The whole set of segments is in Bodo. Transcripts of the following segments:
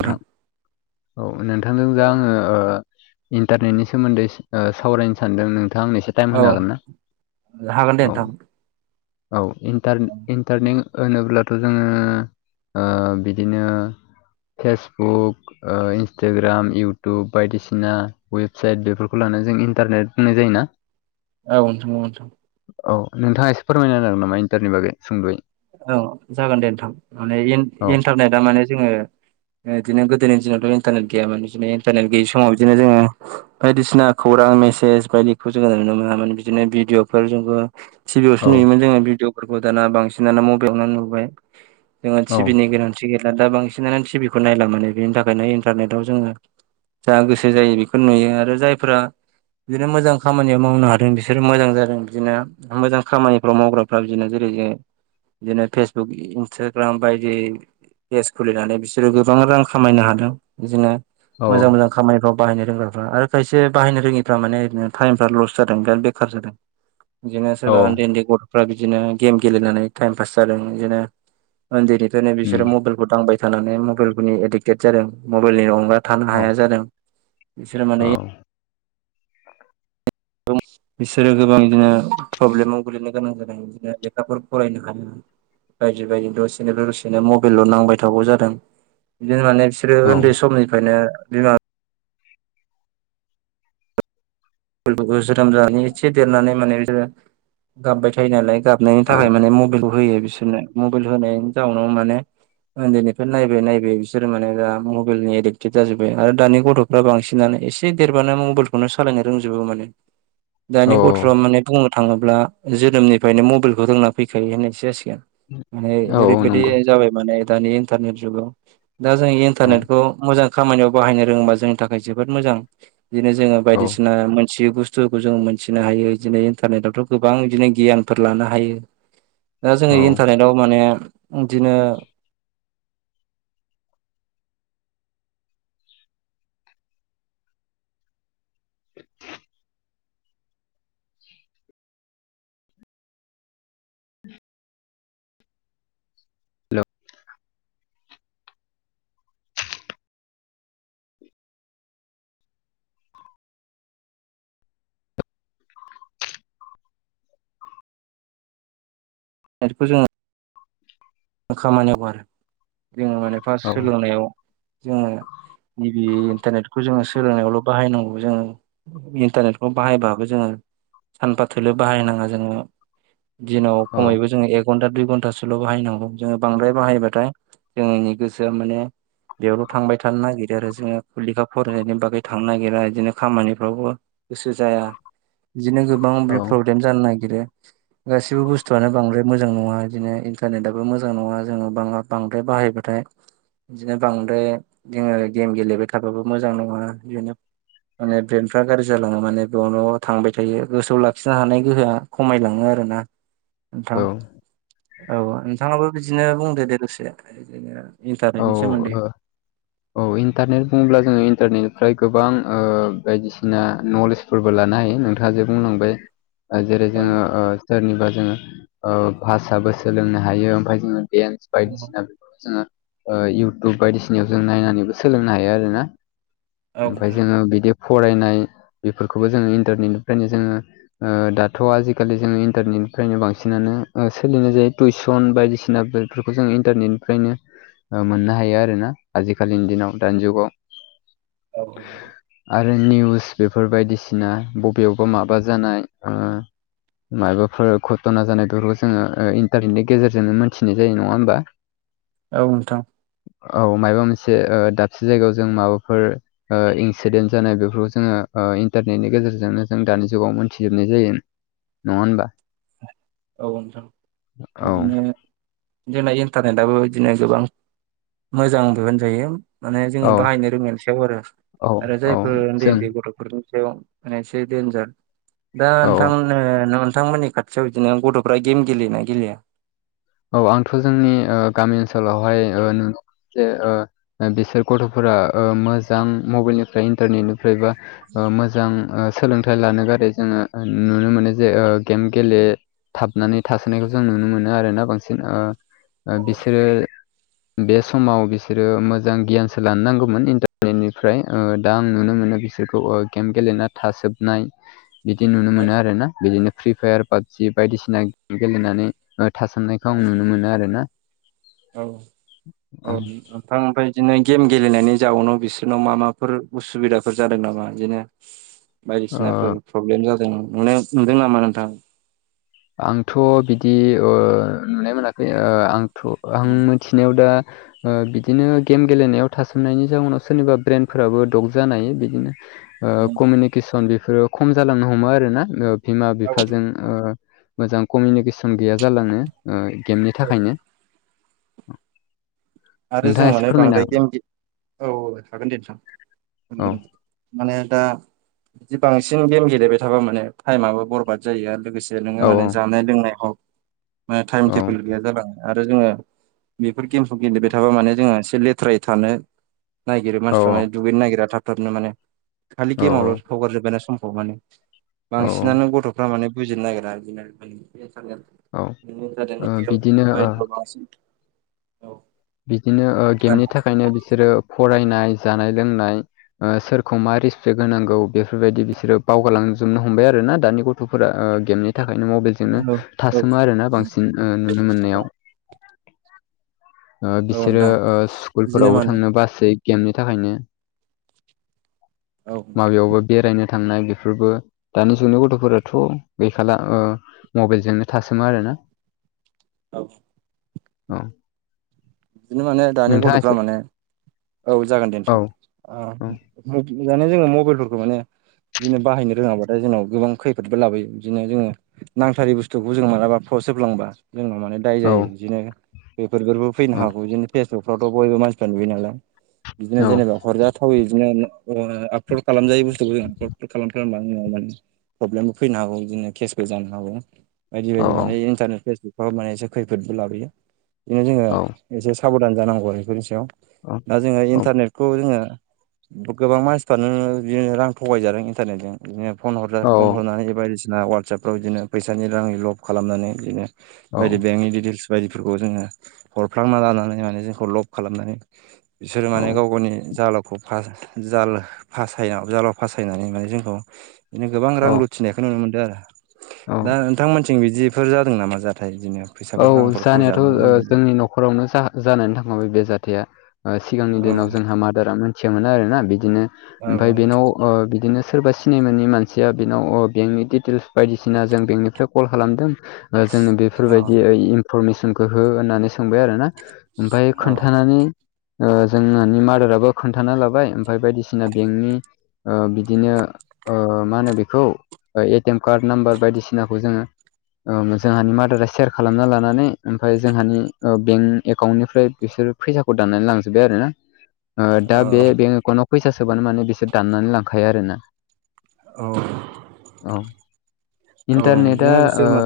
नोंथां औ नोंथांजों दा आङो ओ इन्टारनेटनि सोमोन्दै सावरायनो सानदों नोंथाङा आंनो एसे टाइम औ होनो हागोन ना हागोन दे औ नोंथां औ इन्टरनेट इन टारनिं होनोब्लाथ' जोङो बिदिनो फेसबुक ओ इन्सटाग्राम इउटुब बायदिसिना वेबसाइट बेफोरखौ लानानै जों इन्टारनेट होननाय जायो ना [inaudible] औ नोंथां [unintelligible] औ नोंथाङा एसे फोरमायना होनो हागोन नामा इन्टारनेटनि बागै सुंद'यै औ जागोन दे नोंथां माने इन औ इन्टारनेटआ माने जोङो बिदिनो गोदोनि दिनावथ' इन्टारनेट गैयामोन बिदिनो इन्टारनेट गैयै समाव बिदिनो जोङो बायदिसिना खौरां मेसेज बायदिखौ जोङो नुनो मोनामोन बिदिनो भिदिअफोर जोंबो औ टिभियावसो नुयोमोन जोङो भिडिअफोरखौ दाना बांसिनानो मबाइलावनो नुबाय जोङो औ टिभिनि गोनांथि थि गैला दा बांसिनानो थिबिखौ नायला मो बेनि थाखायनो इन्थारनेटाव जोङो जा गोसो जायो बेखौ नुयो आरो जायफोरा बिदिनो मोजां खामानियाव मावनो हादों बिसोरो मोजां जादों बिदिनो मोजां खामानिफ्राव मावग्राफ्रा बिदिनो जेरै जो बिदिनो फेसबुक, इन्सटाग्राम बायदि पेज खुलिनानै बिसोरो गोबां रां खामायनो हादों बिदिनो औ मोजां मोजां खामानिफ्राव बाहायनो रोंग्राफ्रा आरो खायसे बाहायनो रोङिफ्रा माने ओरैनो थाइमफ्रा लस जादों बिराद बेखार जादों। [inaudible] बिदिनो औ सोरबा ओन्दै ओन्दै गथ'फ्रा बिदिनो गेम गेलेनानै थाइम फास जादों बिदिनो ओन्दैनिफ्रायनो उम बिसोरो मबाइलखौ दांबाय थानानै मबाइल फोरनि एडिक्टेड जादों मबाइलनि अनगा थानो औ हाया जादों बिसोरो औ माने बिसोरो गोबां बिदिनो प्रब्लेमाव गोलैनो गोनां जादों बिदिनो लेखाफोर फरायनो हाया बायदि बायदि दसेनिफाय दसेनो मबेलल' नांबाय थागौ जादों बिदिनो माने रो औ ओन्दै समनिफ्रायनो बिमा [unintelligible] जोनोम जानानै इससे देरनानै माने बिसोरो गाबबाय थायो नालाय गाबनायनि औ थाखाय माने मबाइलखौ होयो बिसोरनो मबाइल होनायनि जाउनाव माने ओन्दैनिफ्राय नायबाय नायबाय बिसोरो माने दा मबाइल नि एडिक्टेड जाजोब्बाय आरो दानि गथ' फ्रा बांसिनानो एसे देरबानो मबाइलखौनो सालायनो रोंजोबो माने औ दानि गथ'आ माने बुं थाङोब्ला जोनोमनिफ्रायनो मबाइलखौ रोंना फैखायो होननायसो जासिगोन माने औ नंगौ ओरैबायदि जाबाय माने दानि इन्टारनेट जुगाव दा जों औ इन्टारनेटखौ मोजां खामानियाव बाहायनो रोङोबा जोंनि थाखाय जोबोद मोजां बिदिनो जोङो औ बायदिसि ओ मोनथियै बुस्थुखौ जों मोनथिनो हायो इदिनो इन्टारनेदावथ' गोबां इदिनो गियानफोर लानो हायो [inaudible] दा जोङो इन्टारनेटाव माने बिदिनो नेटखौ जोङो खामानियाव आरो जोङो माने फार्स्ट औ सोलोंनायाव जोङो गिबि इन्टारनेटखौ जोङो सोलोंनायावल' बाहायनांगौ जोङो इन्टारनेटखौ बाहायबाबो जोङो सानफा थोलो बाहायनाङा जोङो दिनाव औ खमैबो जोङो एक घन्टा दुइ घन्टासोल' बाहायनांगौ जोङो बांद्राय बाहायोबाथाय जोंनि गोसोआ माने बेयावल' थांबाय थानो नागिरो आरो जोङो लेखा फरायनायनि बागै थांनो नागिरा इदिनो खामानिफ्रावबो गोसो जाया बिदिनो गो बा औ माबि प्रब्लेम जानो नागिरो गासिबो बुस्थुआनो बांद्राय मोजां नङा इदिनो इन्टारनेटा बो मोजां नङा जोङो बां बांद्राय बाहायबाथाय बिदिनो बांद्राय जोङो गेम गेलेबाय थाबाबो मोजां नङा बिदिनो माने ब्रेन्डफ्रा गाज्रि जालाङो माने बेयावल' न' थांबाय थायो गोसोआव लाखिनो हानाय गोहोआ खमायलाङो आरोना नोंथां औ औ नोंथाङाबो बिदिनो बुंदो दे दसे बिदिनो औ इन्टारनेटनि सोमोन्दै ओ औ इन्टारनेट बुङोब्ला जोङो इन्टारनेटनिफ्राय गोबां ओ बायदिसिना नलेज फोरबो लानो हायो नोंथाङा जे बुंलांबाय ओ जेरै औ जोङो ओ सोरनिबा जोङो ओ भाषाबो सोलोंनो हायो ओमफाय जोङो डेन्स बायदिसिना जोङो ओ इउटुब बायदिसिनायाव जों नायनानैबो सोलोंनो हायो आरो ना औ ओमफाय नोंथां जोङो बिदि फरायनाय बेफोरखौबो जोङो इन्टारनेटनिफ्रायनो जोङो दाथ' आजिखालि जोङो इन्टारनेटनिफ्रायनो बांसिनानो सोलिनाय जायो टिउसन बायदिसिनाफोर बेफोरखौ जों इन्टारनेटनिफ्रायनो मोननो हायो आरो ना आजिखालिनि दिनाव दानि जुगाव औ आरो निउस बेफोर बायदिसिना बबेयावबा माबा जानाय मायबाफोर घट'ना जानाय बेफोरखौ जोङो इन्टारनेटनि गेजेरजोंनो मोनथिनाय जायो नङा होमबा औ नोंथां औ मायबा मोनसे दाबसे जायगायाव जों माबाफोर इनसिडेन्ट जानाय बेफोरखौ जोङो इन्टारनेटनि गेजेरजोंनो जों दानि जुगाव मोनथिजोबनाय जायो नङा होनबा औ नोंथां औ बिदिनो जोंना इन्टारनेटाबो बिदिनो गोबां मोजां बेदि होजायो माने जोङो औ बाहायनो रोंनायनि सायाव आरो औ आरो औ जायफोर उन्दै जों उन्दै गथ' नि सायाव माने एसे देनजार दा औ नोंथां नोंथांमोननि फिसायाव बिदिनो गथ'फ्रा गेम गेलेयोना गेलेया? औ आंथ' जोंनि ओ गामि ओनसोलावहाय ओ नुनो जे बिसोर गथ'फोरा मोजां मबाइलनिफ्राय इन्टारनेटनि जेनेबा मोजां सोलोंथाइ लानो गारो जोङो नुनो मोनो जे गेम गेले थाबनानै थासोनायखौ जों नुनो मोनो आरोना बांसिन बिसोरो बे समाव बिसोरो मोजां गियानसो लानो नांगौमोन इन्टारनेटनिफ्राय दा आं नुनो मोनो बिसोरखौ गेम गेलेना थाजोबनाय बिदि नुनो औ मोनो आरो ना बिदिनो फ्रि फायार पाबजि बायदिसिना गेले गेलेनानै थाजोबनाय बेयो नुनो मोनो आरोना औ औ औ ओं बिफां ओमफ्राय बिदिनो गेम गेलेनायनि जाउनाव बिसोरनाव मा माफोर उसुबिदाफोर जादों नामा बिदिनो [inaudible] ओ बायदिसिनाफोर प्रब्लेम जादों नोनाय नुदों नामा नोंथां आंथ' बिदि नुनाय मोनाखै आं थ' आं औ मिथिनायाव दा बिदिनो गेम गेलेनायाव थासोमनायनि जाउनाव सोरनिबा ब्रेनफोराबो डग जानाय बिदिनो कमिउनिकेसन बेफोरो खम जालांनो हमो आरोना बिमा बिफाजों ओ मोजां कमिउनिकेसन गैया जालांनो गेमनि औ थाखायनो आरो जों नोंथाङा एसे माने फोरमायनो बांद्राय हागोन गेम औ औ हागोन दे नोंथां माने दा बिदि बांसिन गेम गेलेबाय थाबा माने टाइमआबो बरबाद जायो आरो लोगोसे नोङो औ माने जानाय लोंनायावे टाइम टेबोल गैया जालांड़ो आरो जोङो बेफोर गेमखौ गेलेबाय थाबा माने जोङो एसे लेथ्रायै थानो नायागिरो औ मानसिफ्रा माने दुगैनो नागिरा थाब थाबनो माने खालि औ गेमावलो हगार जोब्बायना समखौ माने औ बांसिनानो गथ'फ्रा माने बिजिनो नागिरा आरोखि ना नोंथां औ ओ बिदिनो ओ बिबायदानो बांसिन औ बिदिनो गेमनि थाखायनो बिसोरो फरायनाय जानाय लोंनाय सोरखौ मा रिसपेक्ट होनांगौ बेफोरबायदि बिसोरो बावगारलांजोबनो हमबाय आरो ना दानि गथ' गथ'फोरा गेमनि थाखायनो मबाइलजोंनो औ औ थासोमो आरोना बांसिन नुनो औ मोननायाव औ बिसोरो नोंथां बिदिनो स्कुलफोरावबो माने थांनो बासै गेमनि थाखायनो औ नोंथां माबायावबो बेरायनो थांनाय बेफोरबो दानि जुगनि गथ'फोराथ' गैखाला मबाइलजोंनो थासोमो आरोना औ औ बिदिनो माने दानि नोंथाङा गथ'फ्रा एसे माने औ जागोन दे औ नोंथां औ दाने जोङो मबाइलफोरखौ माने बिदिनो बाहायनो रोङाबाथाय जोंनाव गोबां खैफोदबो लाबोयो बिदिनो जोङो नांथारै बुस्थुखौ जों मालाबा फरस होलांबा जोंनाव माने दाय औ जायो बिदिनो बेफोरबो फैनो औ हागौ बिदिनो फेसबुकफ्रावथ' बयबो मानसिफ्रा नुयो नालाय बिदिनो औ जेनेबा हरजाथावै बिदिनो आपल'ड खालामजायो बुस्थुखौ जों आपलड खालामफालां माने प्रब्लेमबो फैनो हागौ बिदिनो केसबो जानो हागौ बायदि औ बायदि माने इन्टारनेट फेसबुकफ्राव माने एसे खैफोदबो लाबोयो बिदिनो जोङो औ एसे साबधान जानांगौ आरो बेफोरनि सायाव दा जोङो इन्टारनेटखौ जोङो गोबां मानसिफ्रानो बिदिनो रां थगायजादों इन्टारनेटजों बिदिनो फन हर फन हरनानै बेबायदि जा अवाट्सपफ्राव बिदिनो फैसानि रांनि लब खालामनानै बिदिनो औ बायदि बेंकनि डिटेल्स बायदिफोरखौ जोङो हरफ्लांना लानानै माने जोंखौ लब खालामनानै बिसोरो औ माने गाव गावनि जालखौ जाल फासायाव जालाव फासायनानै माने जोंखौ बिदिनो गोबां रां औ लुथिनाय बेखौ नुनो मोनदों आरो औ दा नोंथांमोनथिं बिदिफोर जादों नामा जाथाय बिदिनो औ फैसाफोर रांफोर जानायाथ' खावजानाय अनलाइनजों जोंनि न'खरावनो जानानै थांखाबाय बे जाथाया सिगांनि औ दिनाव जोंहा मादारा मिथिया मोना आरो ना बिदिनो औ ओमफ्राय बेनाव अ बिदिनो सोरबा सिनायमोननि मानसिया बेनाव बेंकनि डिटेल्स बायदिसिना जों बेंकनिफ्राय कल खालामदों जोङो औ बेफोरबायदि इनफरमेसनखौ हो होननानै सोंबाय आरोना ओमफ्राय औ खोन्थानानै जोंहानि मादाराबो खोन्थाना लाबाय ओमफ्राय बायदिसिना बेंकनि बिदिनो मा होनो बेखौ ए टिएम कार्ड नाम्बार बायदिसिनाखौ जोङो जोंहानि मादारा सेयार खालामना लानानै ओमफ्राय जोंहानि बेंक एकाउन्टनिफ्राय बिसोरो फैसाखौ दाननानै लांजोब्बाय आरोना दा बे औ बेंक एकाउन्ट आव फैसा सोबानो माने बिसोर दाननानै लांखायो आरोना औ औ औ इन्टारनेटआ बिदिनो बिसोर मा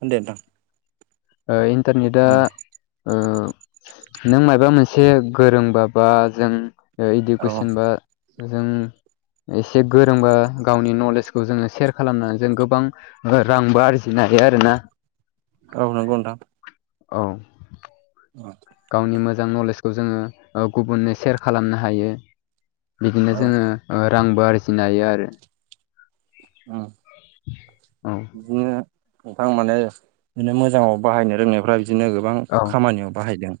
औ दे नोंथां इन्टारनेटआ नों माबा मोनसे गोरोंबाबा जों इडुकेसन बा जों एसे गोरोंबा गावनि नलेजखौ जोङो सेयार खालामनानै जों गोबां रांबो आरजिनो हायो आरो ना औ नंगौ नोंथां औ औ गावनि मोजां नलेजखौ जोङो गुबुननो सेयार खालामनो हायो बिदिनो औ जोङो रांबो आरजिनो हायो आरो अ औ बिदिनो नोंथां माने बिदिनो मोजाङाव बाहायनो रोंनायफ्रा बिदिनो गोबां औ खामानियाव बाहायदों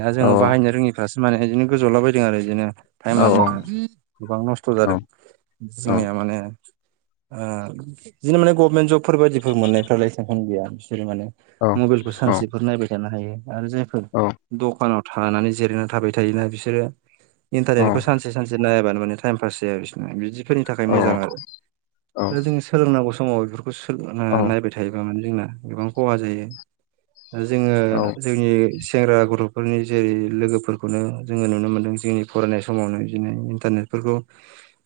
दा औ जोङो बाहायनो रोङिफ्रासो माने इदिनो गोजौला बायदों आरो इदिनो टाइमानो जोंना गोबां नस्थ' औ जादों औ जोंनिया माने ओ इदिनो माने गभमेन्ट जबफोर बायदिफोर मोननायफ्रालाय टेनस गैया बिसोरो माने औ मबेल खौ औ सानसेफोर नायबाय थानो हायो आरो जायफोर औ दकानाव थानानै जिरायनानै थाबाय थायोना बिसोरो औ इन्टारनेटखौ सानसे सानसे नायाबानो माने टाइम पास जाया बिसोरना बिदिफोरनि थाखाय औ मोजां आरो औ दा जोङो सोलोंनांगौ समाव इफोर खौ [unintelligible] नायबाय थायोबा माने जोंना गोबां खहा जायो दा जोङो जोंनि सेंग्रा गथ'फोरनि जेरै लोगोफोरखौनो जोङो नुनो मोनदों जोंनि फरायनाय समावनो बिदिनो इन्टारनेटफोरखौ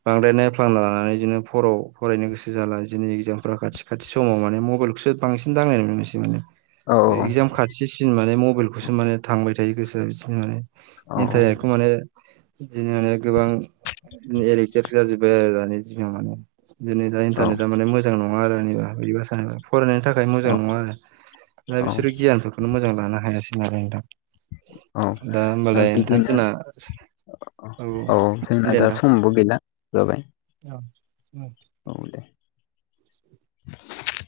बांद्राय नायफ्लांना लानानै इदिनो हराव फरायनो गोसो जाला। इदिनि इगजामफोरा खाथि खाथि समाव माने मबाइल खौसो बांसिन दांनाय नुनो मोनसै माने इगजाम खा सिन माने मबाइलखौसो माने थांबाय थायो गोसोआ बिदिनो माने औ इन्टारनेटखौ माने बिदिनो माने गोबां एडिकटेट जाजोब्बाय आरो दानि दिनाव माने जेनेबा [unintelligible] इन्टारनेटा माने मोजां नङा आरो आंनिबा बोरैबा सानोबा फरायनायनि थाखाय मोजां नङा आरो दा औ बिसोरो गियानफोरखौनो मोजां लानो हायासै नालाय नोंथां। औ दा ओमबालाय नोंथां जोंना औ अ अ जोंना दा समबो गैला जाबाय औ औ औ दे [inaudible]